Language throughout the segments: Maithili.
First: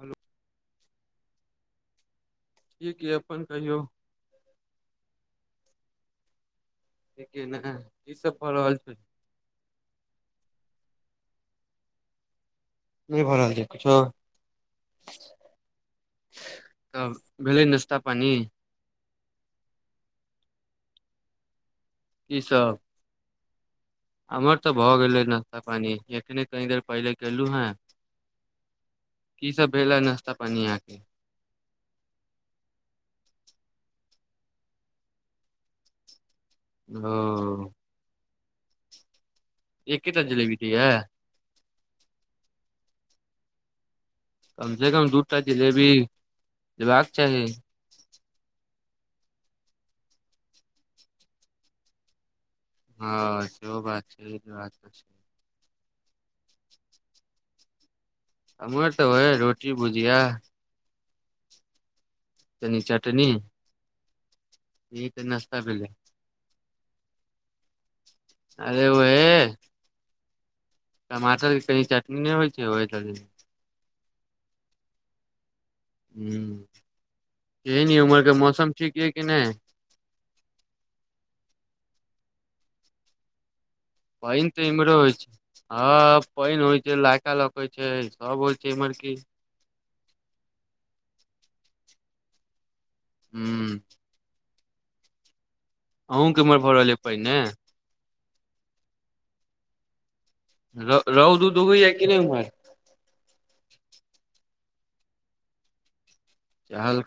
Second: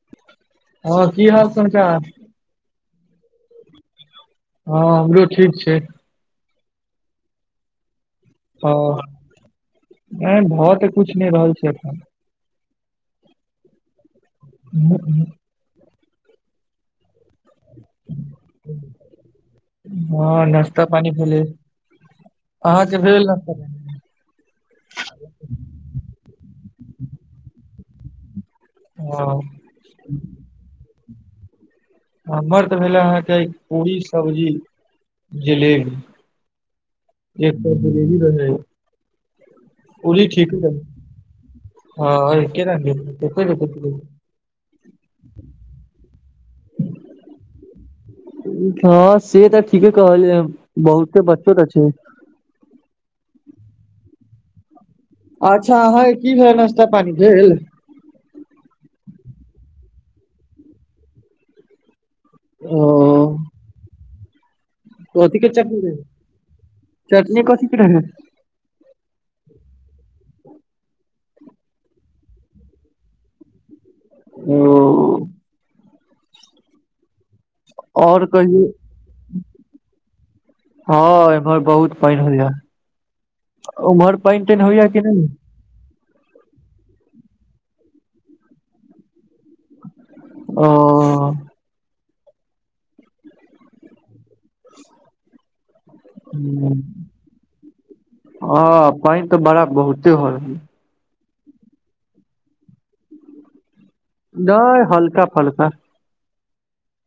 हेलो हँ की हाल समाचार [unintelligible] अपन कहियौ हँ हमरो ठीक छै [unintelligible] ने सब भऽ ह रहल छै नहि भ तऽ कुछ नहि रहल छै एखन नहि भरल छै कुछो ह ह [unintelligible] तब भेलै नाश्ता पानी हँ नास्ता पानी भेले ई सब [inaudible] अमहर तऽ भए गेले नाश्ता पानी ऐखने कनी देर पहिले केलु हे हँ की सब भेल ह नाश्ता पानि‌ अहाँ केँ हमर तऽ भेलै अहाँके पूड़ी सब्जी जिलेबी ओ जलेबी रहै एकेटा पुरी जिलेबी ठिक रहै दियै हँ के र [unintelligible] [unintelligible] दूटा जिलेबी लेबाक चाही हँ से तऽ ठीके कहलिय बहुते बच्चो तऽ छै हाँ, जेहो बात छै, ई बात छै अच्छा, अहाँकेँ कि भेल नाश्ता पानी भेल। हमर तऽ ओह रोटी भुजिया। ओ तनी चाटनी। कथि केँ चटनी भेलै दैय हैय चटनी कथि केँ ‌रहै अरे ओे टमाटर के कनि चटनी नहि होइ छै, ओहिसँ ओ। हुँ केहेन यऽ उमहर और केँ कहियौ मौसम ठीक य कि नैय हँ, एमहर बहुत पाइन होइया उमहर पाइन पानि पाइन तऽ होइया इम्हरो कु होइ नहि। छै हँ पाइन होइ छै लहका लौकइ छै सब होइ छै इमहर की अ हूँ। अहुूँ के औमहर भऽ रहलैय पाईन नऽ हँ पान तऽ बड़ा बहुते भऽ रहलय रौद उगि गेलै की नहि, ओ? नेई हल्का फुलका चल।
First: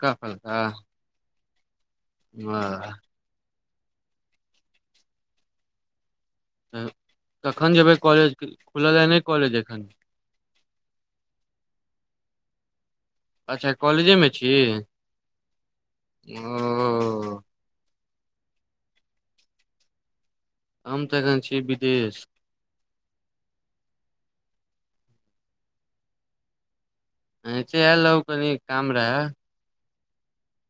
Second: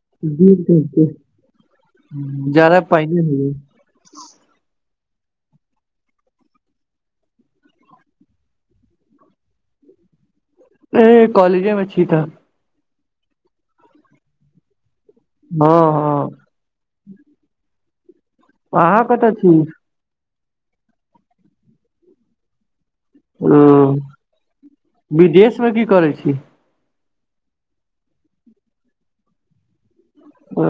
ज जारा वाह, पायने है [unintelligible] तऽ कखन जेबै कॉलेज खुल यै नहि कॉलेज एखन ए कॉलेजे मे छी त। अच्छा कॉलेजे मे छी हँ, हँ। ओ। अहाँ कतऽ छी हम तऽ एखन छियै विदेश। ओ विदेश मे कि करै छी। एने आयल राहू कनि काम रहै। ओ।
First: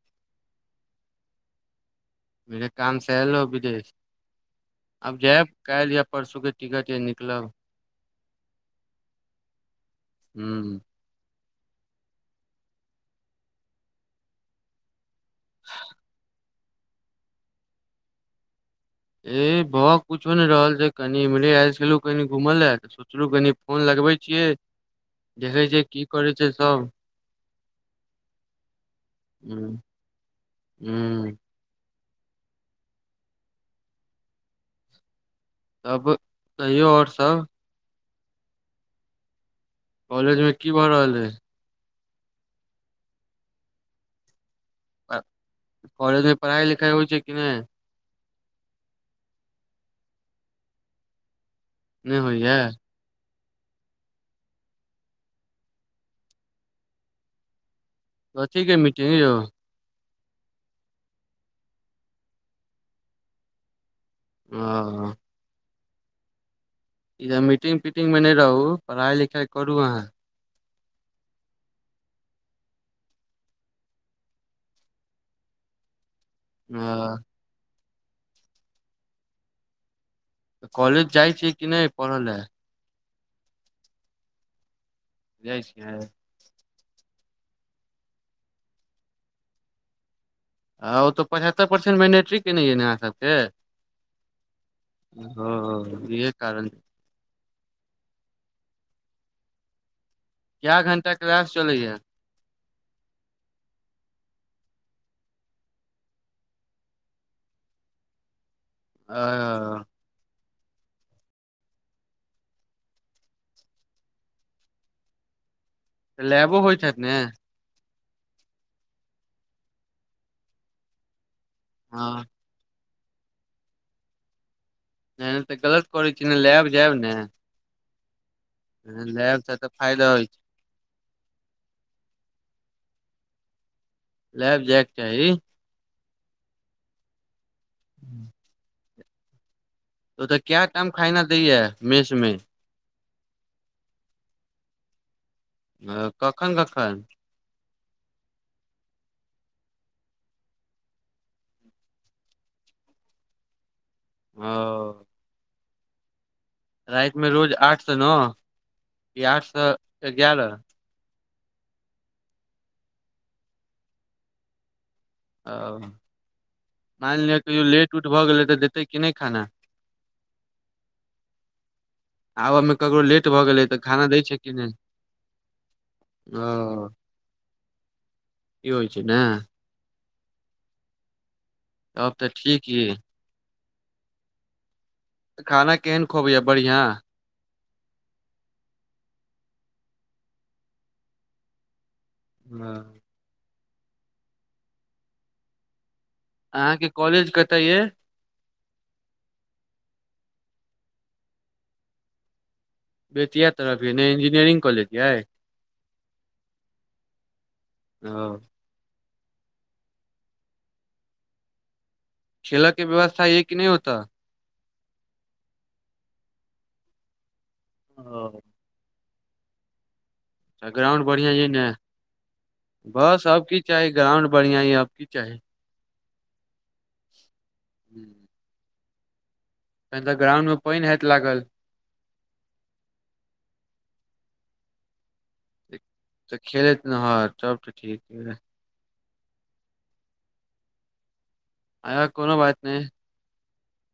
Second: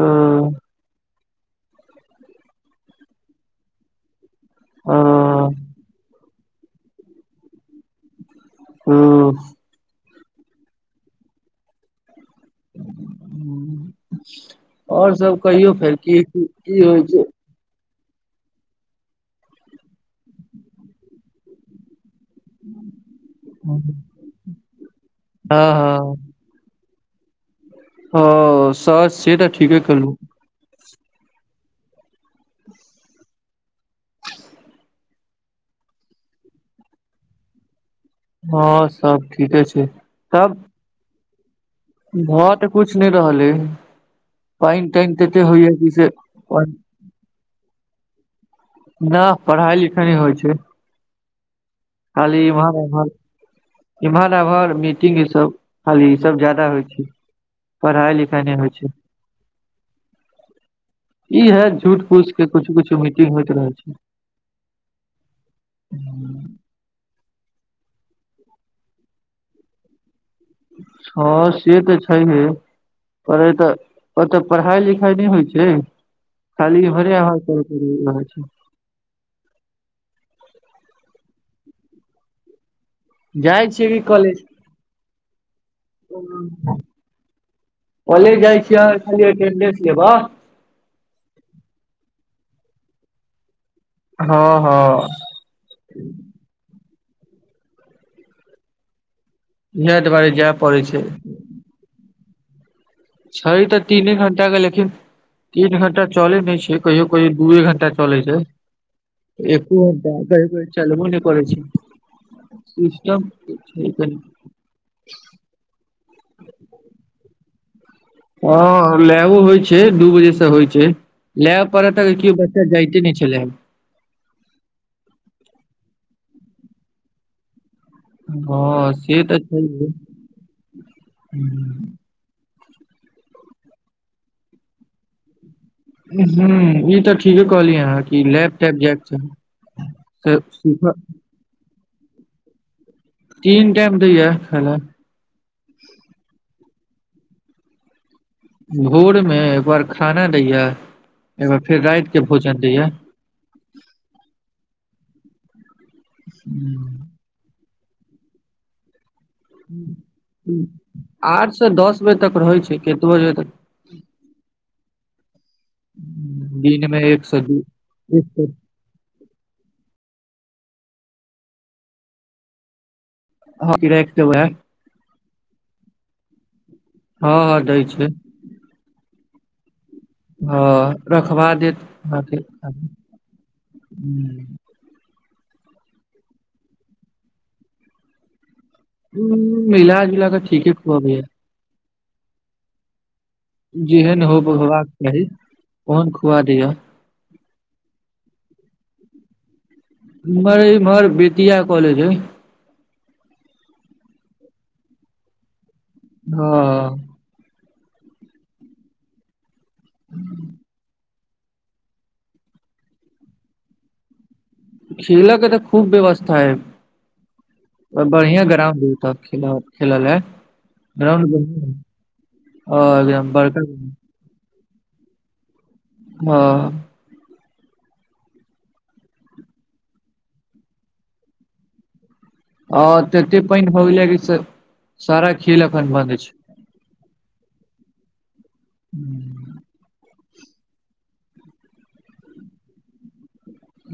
मे काम से एलो विदेश ओ अब जायब काल्हि या। परसुके टिकटये निकलब। हँ। हूँ। आओर सभ कहियौ फेर कि होइ छै। ए भह कुछो नै रहल छै कनि ईमहरे आयलु छलु कनि घुमऽ लए तऽ सोचलहुँ कनि फोन लगबै छियै, देखै हँ छियै, कि हँ करै छै सभ हँ से तऽ ठीके कहलू। हू। तब कहियो आओर सभ। हाँ सभ ठीके छै। कॉलेज मे तब की भऽ रहल है भऽ तऽ कुछ नहि रहल ह पाइन तानि तऽ एते होइया जस। छै होइ छै कि नहि। न पढ़ाई लिखाइ नहि होइ छै। नहि खाली होइया इम्हर उम्हर। इम्हर अन्हार मीटिंग ई सभ खाली ई सभ जादा होइ छै। पढ़ाई लिखाई नहि कथी होइ के छै मीटिंग यो इहै झूठ फूस केँ कुछु कुछु मीटिंग होइत रहै छै ओ [inaudible] इ, मीटिंग पीटिंगमे न रह पढ़ाई लिखाई करु अहाँ। हँ से तऽ छै हे पर एतऽ ओतऽ पढ़ाई लिखाई नहि होइ छै खाली ओ इम्हरे आम्हर कऽ करै छै। तऽ कॉलेज जाई छियै कि नहि पाढे लऽ। जाई छियै कि कॉलेज। जाई छियै। कॉलेज जाई छिये खाली अटेंडेंस लेबह। आ ओ तऽ पचहत्तरि परसेंट मैट्रिक केने यए ने अहाँसभके? हँ, हँ। ओ इहे कारण। जाइत भाई कए घंटा क्लास चलैया? छै तऽ तीने घण्टा के लेकिन तीन घंटा चलै नहि छै कहियो कहियो दूए घंटा चलै छै एक तऽ हो [unintelligible] चलहु ने परै छै सिस्टम [unintelligible] तऽ लेबो होइत हैत‌ ने हँ लैबो होइ छैय दू बजे से होइ छैय लय पड़त हँ के जायते नहि छलै ह। ए तऽ गलत करैत छी न लैब जायब ने। हँ से तऽ लैब छैहै फायदा होइ छै लैब जाय केँ चाही ह ई तऽ ठीके कहलियै अहाँ कि लैब तैब जायके चाही। तऽ ओतअ काइ टाइम खाना दैय यऽ मेस मे तीन टाईम दैऽ य खाना। कखैन कखैन भोर मे एक बार खाना दै या एक बार फेर रात के भोजन देय ओ [inaudible] राति में रोज आठ स नओ की आठ से एगारह आठ से दस बजे तक रहैत छै कतबे जेबै तऽ ओ दिन मे एक मानि लिअ से दू कहियो लेट उट भऽ एक से गेलै तऽ देतै कि नहि खाना? आबऽमे ककरो लेट भऽ गेलै हँ तऽ खाना राखि दै छैय देबै की नहि ओ। हँ हँ दै छैय। ई होइ छैय ने। हाँ रखबा देत तब तऽ ठीक य [unintelligible] खाना केहन खुअबैया बढ़ियां? हूं मिलाजुला कऽ ठीके खुआबैया। हँ जेहन हो होबाक चाही ओहन खुआ दैया। अहाँके कॉलेज कत य हमर मर बेतिया कॉलज हैय। बे तिय तरफ ने इंजीनियरिंग कॉज य हाँ ह [inaudible] खेलके व्यवस्था अय कि नहि होत? खेल के तऽ खूब व्यवस्था है ओ बढ़िया ग्रामउंड अय। तऽ खेल खेलय ला। अच्छ ग्राउण्ड बढ़िआँ अइ ने हँ बस एकदम आब की बड़का चाही ग्राउंड बढ़िआँ अइ आब की चाही। हँ [inaudible] तऽ ग्राउंड मे पानि हैत लागल? अ तते पानि भ गेले कि सारा खेल एखन बंन्द छैय। तऽ खेलैत ने ह सब तऽ ठीके या। हू आ कोनो बात नहि।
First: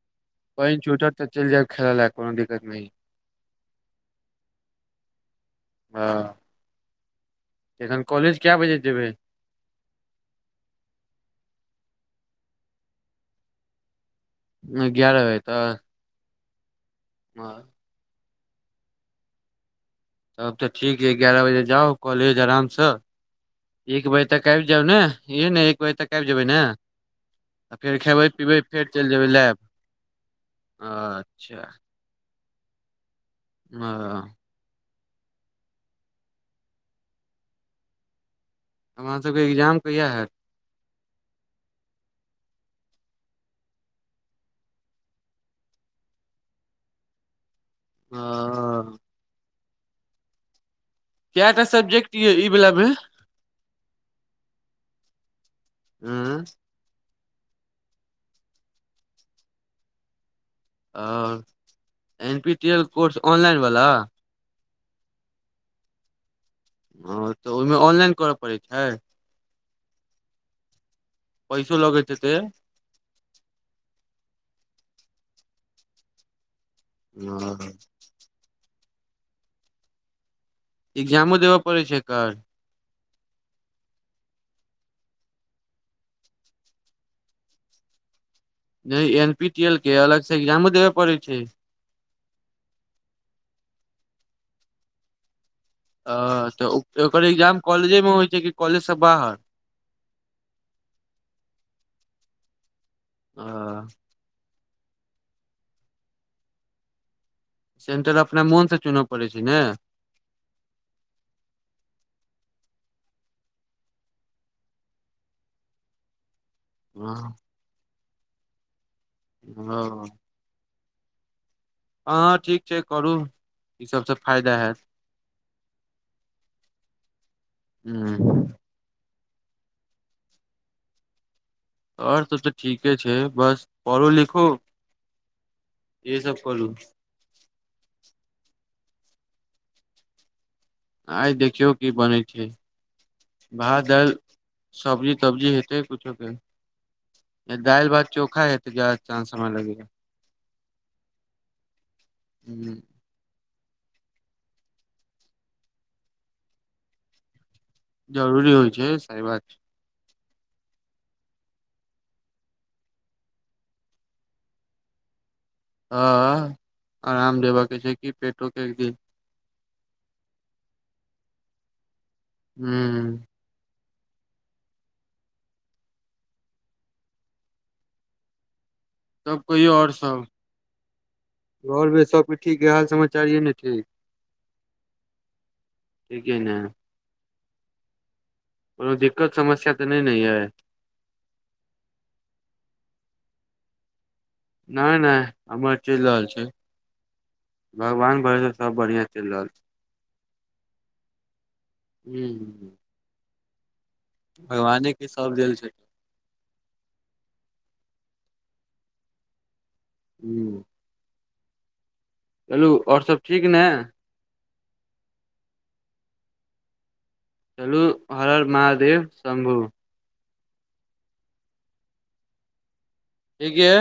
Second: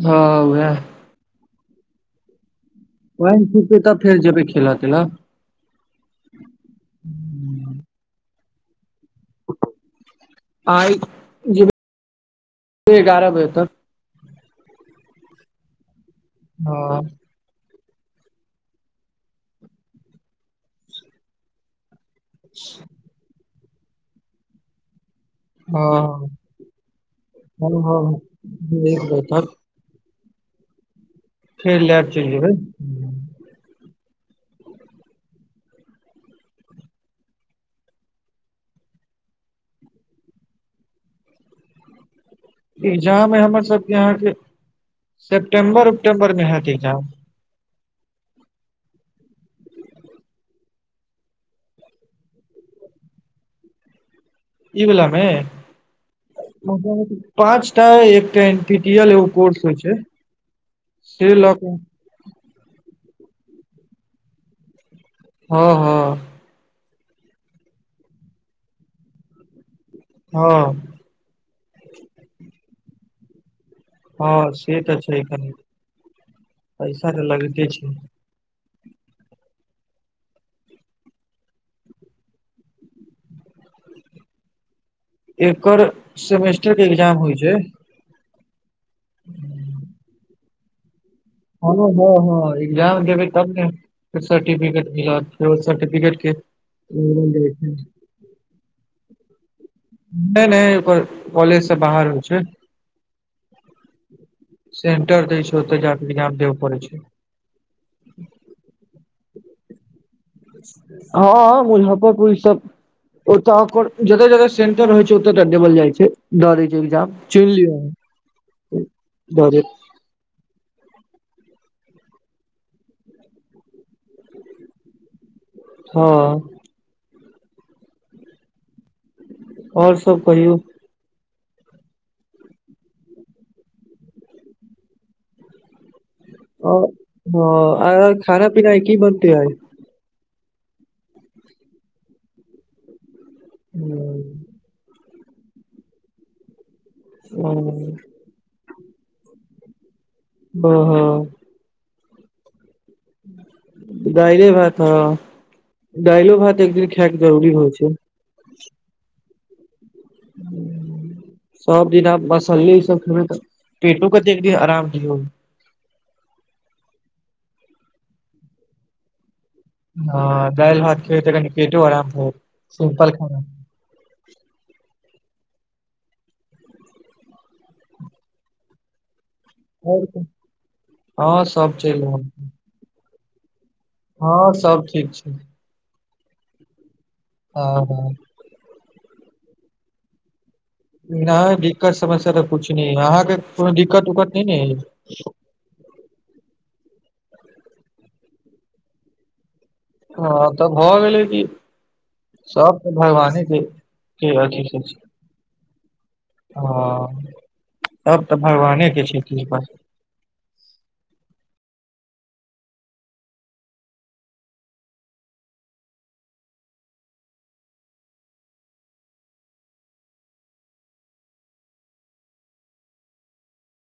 हँ वएह पानि छूटत तऽ चलि जायब खेल लए कोनो दिक्त नहि। पानि छूटतै तब फेर जेबै खेल तेल ल। हँ एखन कॉलेज कए बजे जेबै? आय जेबै एगारह बजे तक। ग्यारह बजे तऽ। हँ [unintelligible] तब तऽ ठीक अइ एगारह बजे जाउ कॉलेज आरामसँ एक बजे तक आबि जाउ ने? हह ने एक बजे तक आइब हँ जेबै ने तऽ हँ फेर खेबै पिबै फेर एक चलि बजे जेबै तक लैब आ फेर लैर चलइए हं हमर सबके एग्जाम कहिआ हैत एग्जाम अइ हमर सबके अहाँके सेप्टेम्बर उप्टेम्बरमें हयत एग्जाम हँ केटा सब्जेक्ट य ई वला मे ईविल मे हँ, पाँच टा एकटा एन टीटीएल एो कोर्स होइ छै आ से लऽ कऽ N P T L course online बला हँ हँ हँ तऽ ओहिमे ऑनलाइन करय पड़ैत छय हँ पैसो लगै हेतय हँ से तऽ छै एखन पैसा तऽ लगते हँ, छय एग्जामो देबऽ पड़ै छै एकर एकर सेमेस्टर के एग्जाम होइ छय नहि एन पी टी एल के अलग से एग्जामो देबय पड़ै छय हँ हँ हँ एग्जाम देबै तब ने सर्टिफिकेट मिलत [unintelligible] अ तऽ ओकर लेवल जाइ एग्जाम छै। कॉलेजे में होइ छै कि कॉलेजसँ बाहर नहि नहि ओकर कॉलेजसँ बाहर होइ छय हं सेंटर दऽ छै ओते जाक इजाम देब पड़े छै सेंटर अपने मोन से चुनय पड़ैत छय ने हँ मुजफ्फरपुर ई सब ओत ओकर जते जगह सेंटर होय छै ओते टा डबल जाय छै ड एग्जाम चुइन लियौ हँ हँ ठीक छय करू ई सबसँ फायदा होैत हँ हूँ ओर सब कहियौ और सब तऽ ठीके छय बस पढ़ू लिखू ई सब करू हं आ खाना पीना की बनतै आइ देखियौ की बनै छय भाद दर सब्जी तब्जी हेतय कुछो के य दालि हँ भात चोखे हैएत जा सम लगे ओहो हूँ दाइले भात हँ दइलो भात एक दिन खायके जरुररी होइ छय जरूरी होइ छय सी बात [inaudible] सब दिन आब मसल्ले ई सब खेबै तऽ पेटो कऽ तऽ एक दिन आराम दियौ हं आराम देबऽ के छै कि पेटो के एक दिन हँ दालि भात ख तऽ कनि पेटो आराम बत सिम्पल खाना तब कहियऔर सब हँ सब घर चलि में रहल सबके ठीक हाल समाचार ये ने ठीक हँं सब ठीक छय ठीक आई नऽ आ ह कोनो दिक्कत समस्य तऽ नहि ने यै? नहि दिक्कत समस्या तऽ कुछ न अहाँके कोनो दिक्कत उक्कत? ने अइ नहि नहि हमर चलि रहल छैय भगवान भरसँ सब बढ़िआँ चलि रहल छैय। हँ तऽ भऽ गेलै क ह सबके भगवाने के। के भगवाने की सब देल छैय। ह तब तऽ भगवानेके छैय कृपा। हू हेलो और सब ठीक ने? चलू हर हर महादेव शंभू। हेगे